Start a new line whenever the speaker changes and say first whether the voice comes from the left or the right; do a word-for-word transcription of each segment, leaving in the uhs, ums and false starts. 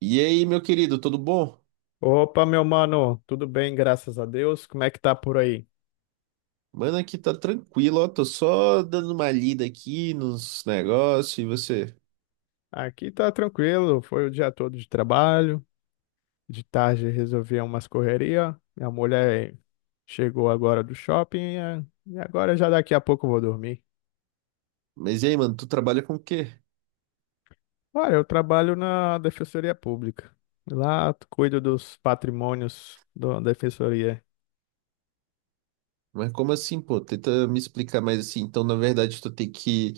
right: E aí, meu querido, tudo bom?
left: Opa, meu mano, tudo bem, graças a Deus. Como é que tá por aí?
right: Mano, aqui tá tranquilo, ó. Tô só dando uma lida aqui nos negócios e você.
left: Aqui tá tranquilo, foi o dia todo de trabalho. De tarde resolvi umas correria. Minha mulher chegou agora do shopping, eh, e agora já daqui a pouco eu vou dormir.
right: Mas e aí, mano, tu trabalha com o quê?
left: Olha, eu trabalho na Defensoria Pública. Lá cuido dos patrimônios da Defensoria.
right: Mas como assim, pô? Tenta me explicar mais assim. Então, na verdade, tu tem que,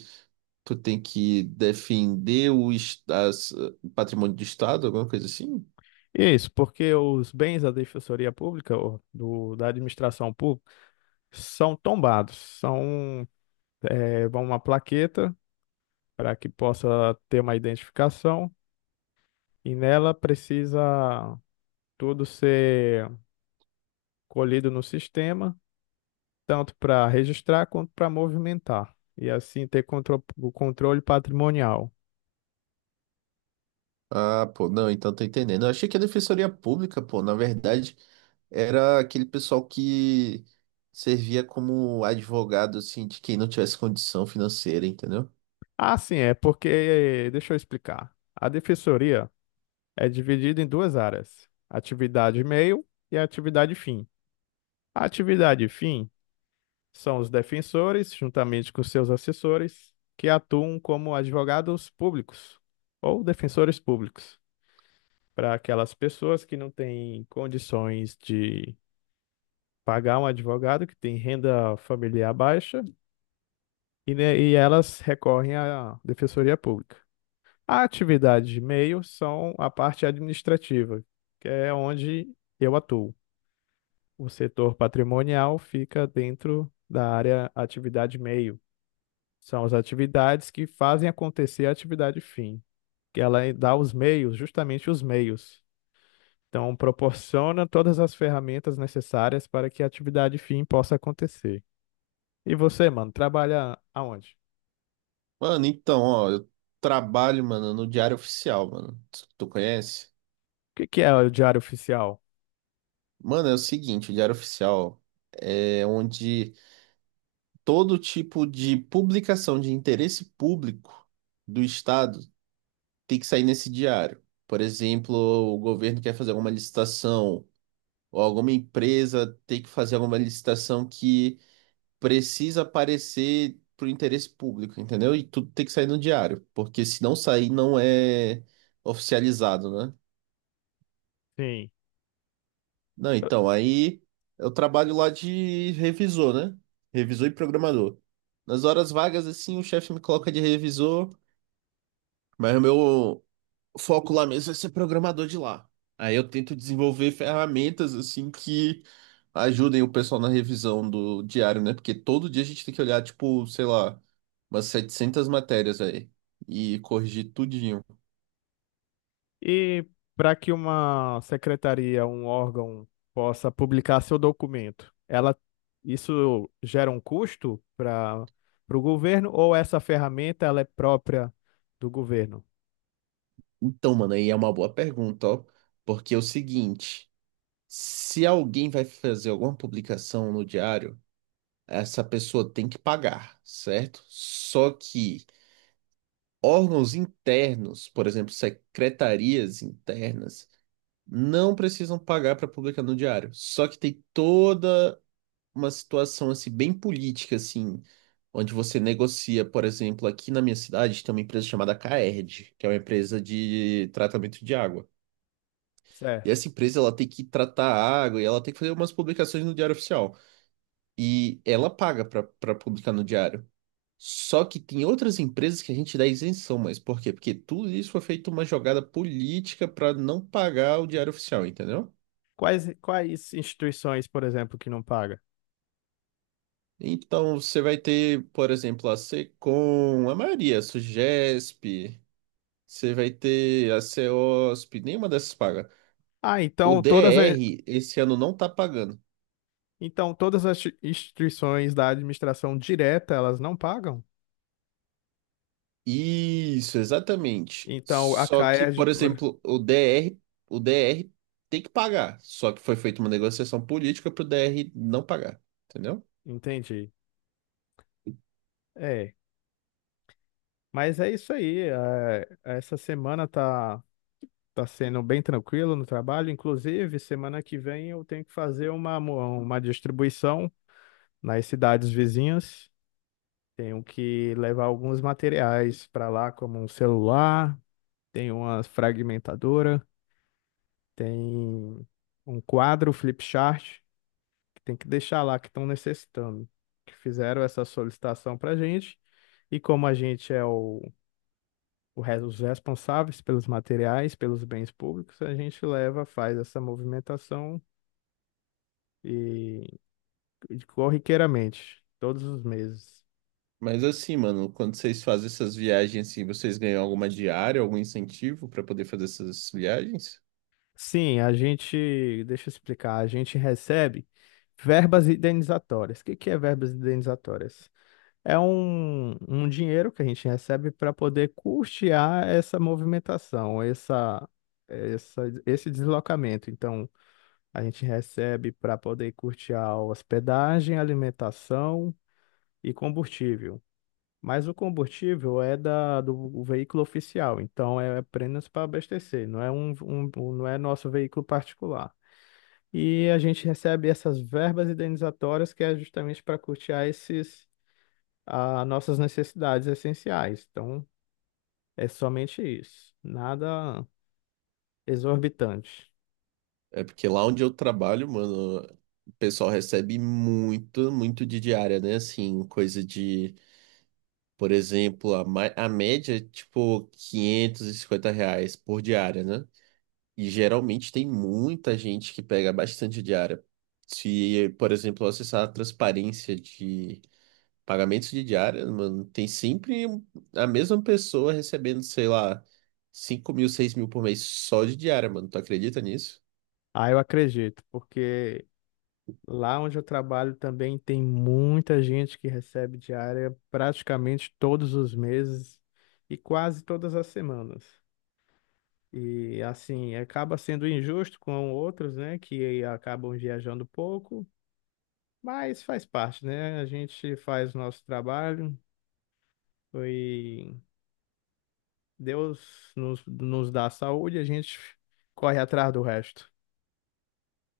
right: tu tem que defender o es- as- o patrimônio do Estado, alguma coisa assim?
left: Isso, porque os bens da Defensoria Pública, ou do, da administração pública, são tombados, são, eh, vão uma plaqueta para que possa ter uma identificação, e nela precisa tudo ser colhido no sistema, tanto para registrar quanto para movimentar, e assim ter contro- o controle patrimonial.
right: Ah, pô, não, então tô entendendo. Eu achei que a Defensoria Pública, pô, na verdade, era aquele pessoal que servia como advogado, assim, de quem não tivesse condição financeira, entendeu?
left: Ah, sim, é porque, deixa eu explicar. A defensoria é dividida em duas áreas: atividade meio e atividade fim. A atividade fim são os defensores, juntamente com seus assessores, que atuam como advogados públicos ou defensores públicos para aquelas pessoas que não têm condições de pagar um advogado, que tem renda familiar baixa, e, né, e elas recorrem à defensoria pública. A atividade de meio são a parte administrativa, que é onde eu atuo. O setor patrimonial fica dentro da área atividade meio. São as atividades que fazem acontecer a atividade fim. Que Ela dá os meios, justamente os meios. Então, proporciona todas as ferramentas necessárias para que a atividade fim possa acontecer. E você, mano, trabalha aonde?
right: Mano, então, ó, eu trabalho, mano, no Diário Oficial, mano. Tu, tu conhece?
left: O que que é o diário oficial?
right: Mano, é o seguinte, o Diário Oficial é onde todo tipo de publicação de interesse público do Estado tem que sair nesse diário. Por exemplo, o governo quer fazer alguma licitação, ou alguma empresa tem que fazer alguma licitação que precisa aparecer pro interesse público, entendeu? E tudo tem que sair no diário, porque se não sair, não é oficializado, né?
left: Sim.
right: Não, então, aí eu trabalho lá de revisor, né? Revisor e programador. Nas horas vagas, assim, o chefe me coloca de revisor, mas o meu foco lá mesmo é ser programador de lá. Aí eu tento desenvolver ferramentas, assim, que ajudem o pessoal na revisão do diário, né? Porque todo dia a gente tem que olhar, tipo, sei lá, umas setecentas matérias aí e corrigir tudinho.
left: E para que uma secretaria, um órgão, possa publicar seu documento, ela isso gera um custo para para o governo, ou essa ferramenta ela é própria do governo?
right: Então, mano, aí é uma boa pergunta, ó. Porque é o seguinte. Se alguém vai fazer alguma publicação no diário, essa pessoa tem que pagar, certo? Só que órgãos internos, por exemplo, secretarias internas, não precisam pagar para publicar no diário. Só que tem toda uma situação assim bem política assim, onde você negocia, por exemplo, aqui na minha cidade tem uma empresa chamada Caerd, que é uma empresa de tratamento de água. E
left: Certo.
right: essa empresa ela tem que tratar a água e ela tem que fazer umas publicações no diário oficial, e ela paga para publicar no diário. Só que tem outras empresas que a gente dá isenção, mas por quê? Porque tudo isso foi feito uma jogada política para não pagar o diário oficial, entendeu?
left: Quais, quais instituições, por exemplo, que não paga?
right: Então você vai ter, por exemplo, a Secom, a Maria, a Sugesp, você vai ter a C E O S P, nenhuma dessas paga.
left: Ah,
right: O
left: então todas, a-
right: D R esse ano não tá pagando.
left: então todas as instituições da administração direta, elas não pagam?
right: Isso, exatamente.
left: Então a
right: Só que,
left: CAERD,
right: por
left: por...
right: exemplo, o D R, o D R tem que pagar. Só que foi feita uma negociação política pro D R não pagar, entendeu?
left: Entendi. É, mas é isso aí. É, essa semana tá, tá sendo bem tranquilo no trabalho. Inclusive, semana que vem eu tenho que fazer uma, mo- uma distribuição nas cidades vizinhas. Tenho que levar alguns materiais para lá, como um celular, tem uma fragmentadora, tem um quadro flip chart que tem que deixar lá que estão necessitando, que fizeram essa solicitação para a gente. E como a gente é o, o re- os responsáveis pelos materiais, pelos bens públicos, a gente leva, faz essa movimentação e e corriqueiramente, todos os meses.
right: Mas assim, mano, quando vocês fazem essas viagens assim, vocês ganham alguma diária, algum incentivo para poder fazer essas viagens?
left: Sim, a gente, deixa eu explicar, a gente recebe verbas indenizatórias. O que que é verbas indenizatórias? É um, um dinheiro que a gente recebe para poder custear essa movimentação, essa, essa, esse deslocamento. Então, a gente recebe para poder custear a hospedagem, alimentação e combustível. Mas o combustível é da, do veículo oficial, então é apenas para abastecer, não é um, um, um- não é nosso veículo particular. E a gente recebe essas verbas indenizatórias que é justamente para custear esses a nossas necessidades essenciais. Então, é somente isso, nada exorbitante.
right: É porque lá onde eu trabalho, mano, o pessoal recebe muito, muito de diária, né? Assim, coisa de, por exemplo, a, ma- a média é tipo quinhentos e cinquenta reais por diária, né? E geralmente tem muita gente que pega bastante diária. Se, por exemplo, eu acessar a transparência de pagamentos de diária, mano, tem sempre a mesma pessoa recebendo, sei lá, cinco mil, seis mil por mês só de diária, mano. Tu acredita nisso?
left: Ah, eu acredito, porque lá onde eu trabalho também tem muita gente que recebe diária praticamente todos os meses e quase todas as semanas. E assim, acaba sendo injusto com outros, né, que acabam viajando pouco, mas faz parte, né? A gente faz o nosso trabalho. Foi Deus nos, nos dá saúde, a gente corre atrás do resto.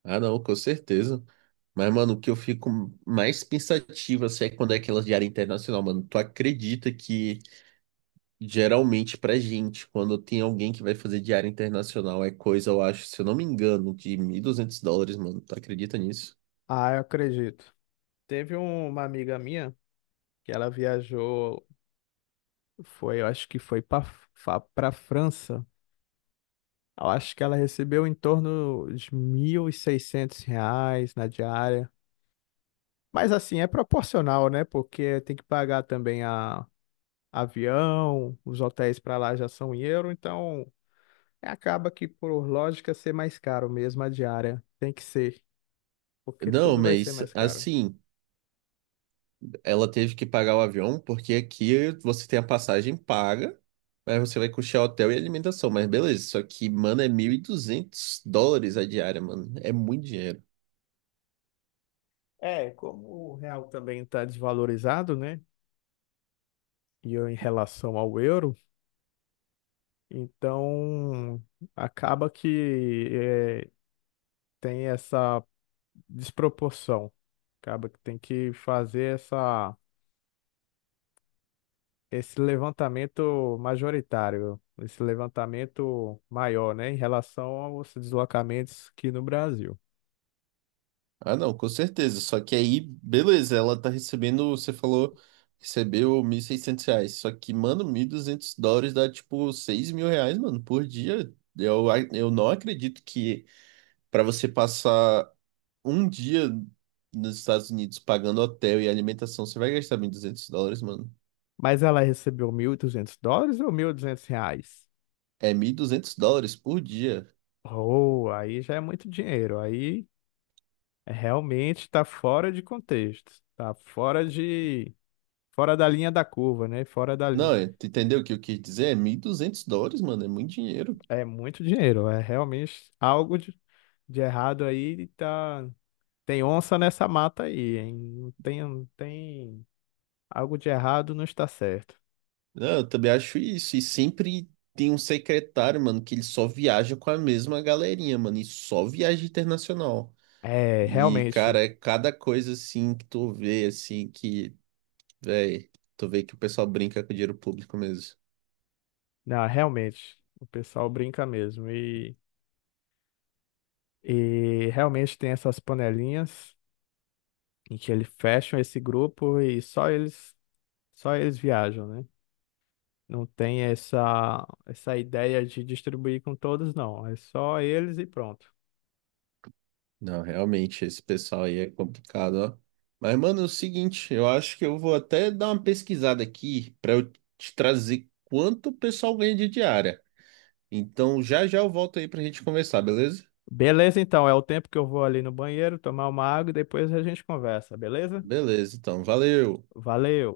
right: Ah, não, com certeza. Mas, mano, o que eu fico mais pensativo assim, é quando é aquelas de área internacional, mano. Tu acredita que geralmente pra gente, quando tem alguém que vai fazer de área internacional, é coisa, eu acho, se eu não me engano, de mil e duzentos dólares, mano. Tu acredita nisso?
left: Ah, eu acredito. Teve um- uma amiga minha que ela viajou, foi, eu acho que foi para França. Eu acho que ela recebeu em torno de mil e seiscentos reais na diária. Mas assim, é proporcional, né? Porque tem que pagar também a avião, os hotéis para lá já são em euro, então acaba que por lógica ser mais caro mesmo a diária. Tem que ser. Porque
right: Não,
left: tudo vai ser
right: mas
left: mais caro.
right: assim, ela teve que pagar o avião, porque aqui você tem a passagem paga, mas você vai custear hotel e alimentação, mas beleza. Só que, mano, é mil e duzentos dólares a diária, mano. É muito dinheiro.
left: É, como o real também está desvalorizado, né? E eu em relação ao euro, então acaba que é, tem essa desproporção. Acaba que tem que fazer essa, esse levantamento majoritário, esse levantamento maior, né? Em relação aos deslocamentos aqui no Brasil.
right: Ah, não, com certeza. Só que aí, beleza, ela tá recebendo, você falou, recebeu mil e seiscentos reais. Só que, mano, mil e duzentos dólares dá tipo seis mil reais, mano, por dia. Eu, a- eu não acredito que pra você passar um dia nos Estados Unidos pagando hotel e alimentação, você vai gastar mil e duzentos dólares, mano.
left: Mas ela recebeu mil e duzentos dólares ou mil e duzentos reais?
right: É mil e duzentos dólares por dia.
left: Oh, aí já é muito dinheiro. Aí é realmente está fora de contexto. Está fora de... Fora da linha da curva, né? Fora da linha.
right: Não, é- tu entendeu o que eu quis dizer? É mil e duzentos dólares, mano, é muito dinheiro.
left: É muito dinheiro. É realmente algo de, de errado aí. e Tá... Tem onça nessa mata aí, hein? Não tem, não tem... Algo de errado não está certo.
right: Não, eu também acho isso. E sempre tem um secretário, mano, que ele só viaja com a mesma galerinha, mano, e só viaja internacional.
left: É,
right: E,
left: realmente.
right: cara, é cada coisa assim que tu vê, assim, que, véi, tu vê que o pessoal brinca com dinheiro público mesmo.
left: Não, realmente. O pessoal brinca mesmo. e E realmente tem essas panelinhas em que eles fecham esse grupo e só eles, só eles viajam, né? Não tem essa, essa ideia de distribuir com todos, não. É só eles e pronto.
right: Não, realmente, esse pessoal aí é complicado, ó. Mas, mano, é o seguinte, eu acho que eu vou até dar uma pesquisada aqui pra eu te trazer quanto o pessoal ganha de diária. Então, já já eu volto aí pra gente conversar, beleza?
left: Beleza, então. É o tempo que eu vou ali no banheiro tomar uma água e depois a gente conversa, beleza?
right: Beleza, então, valeu.
left: Valeu!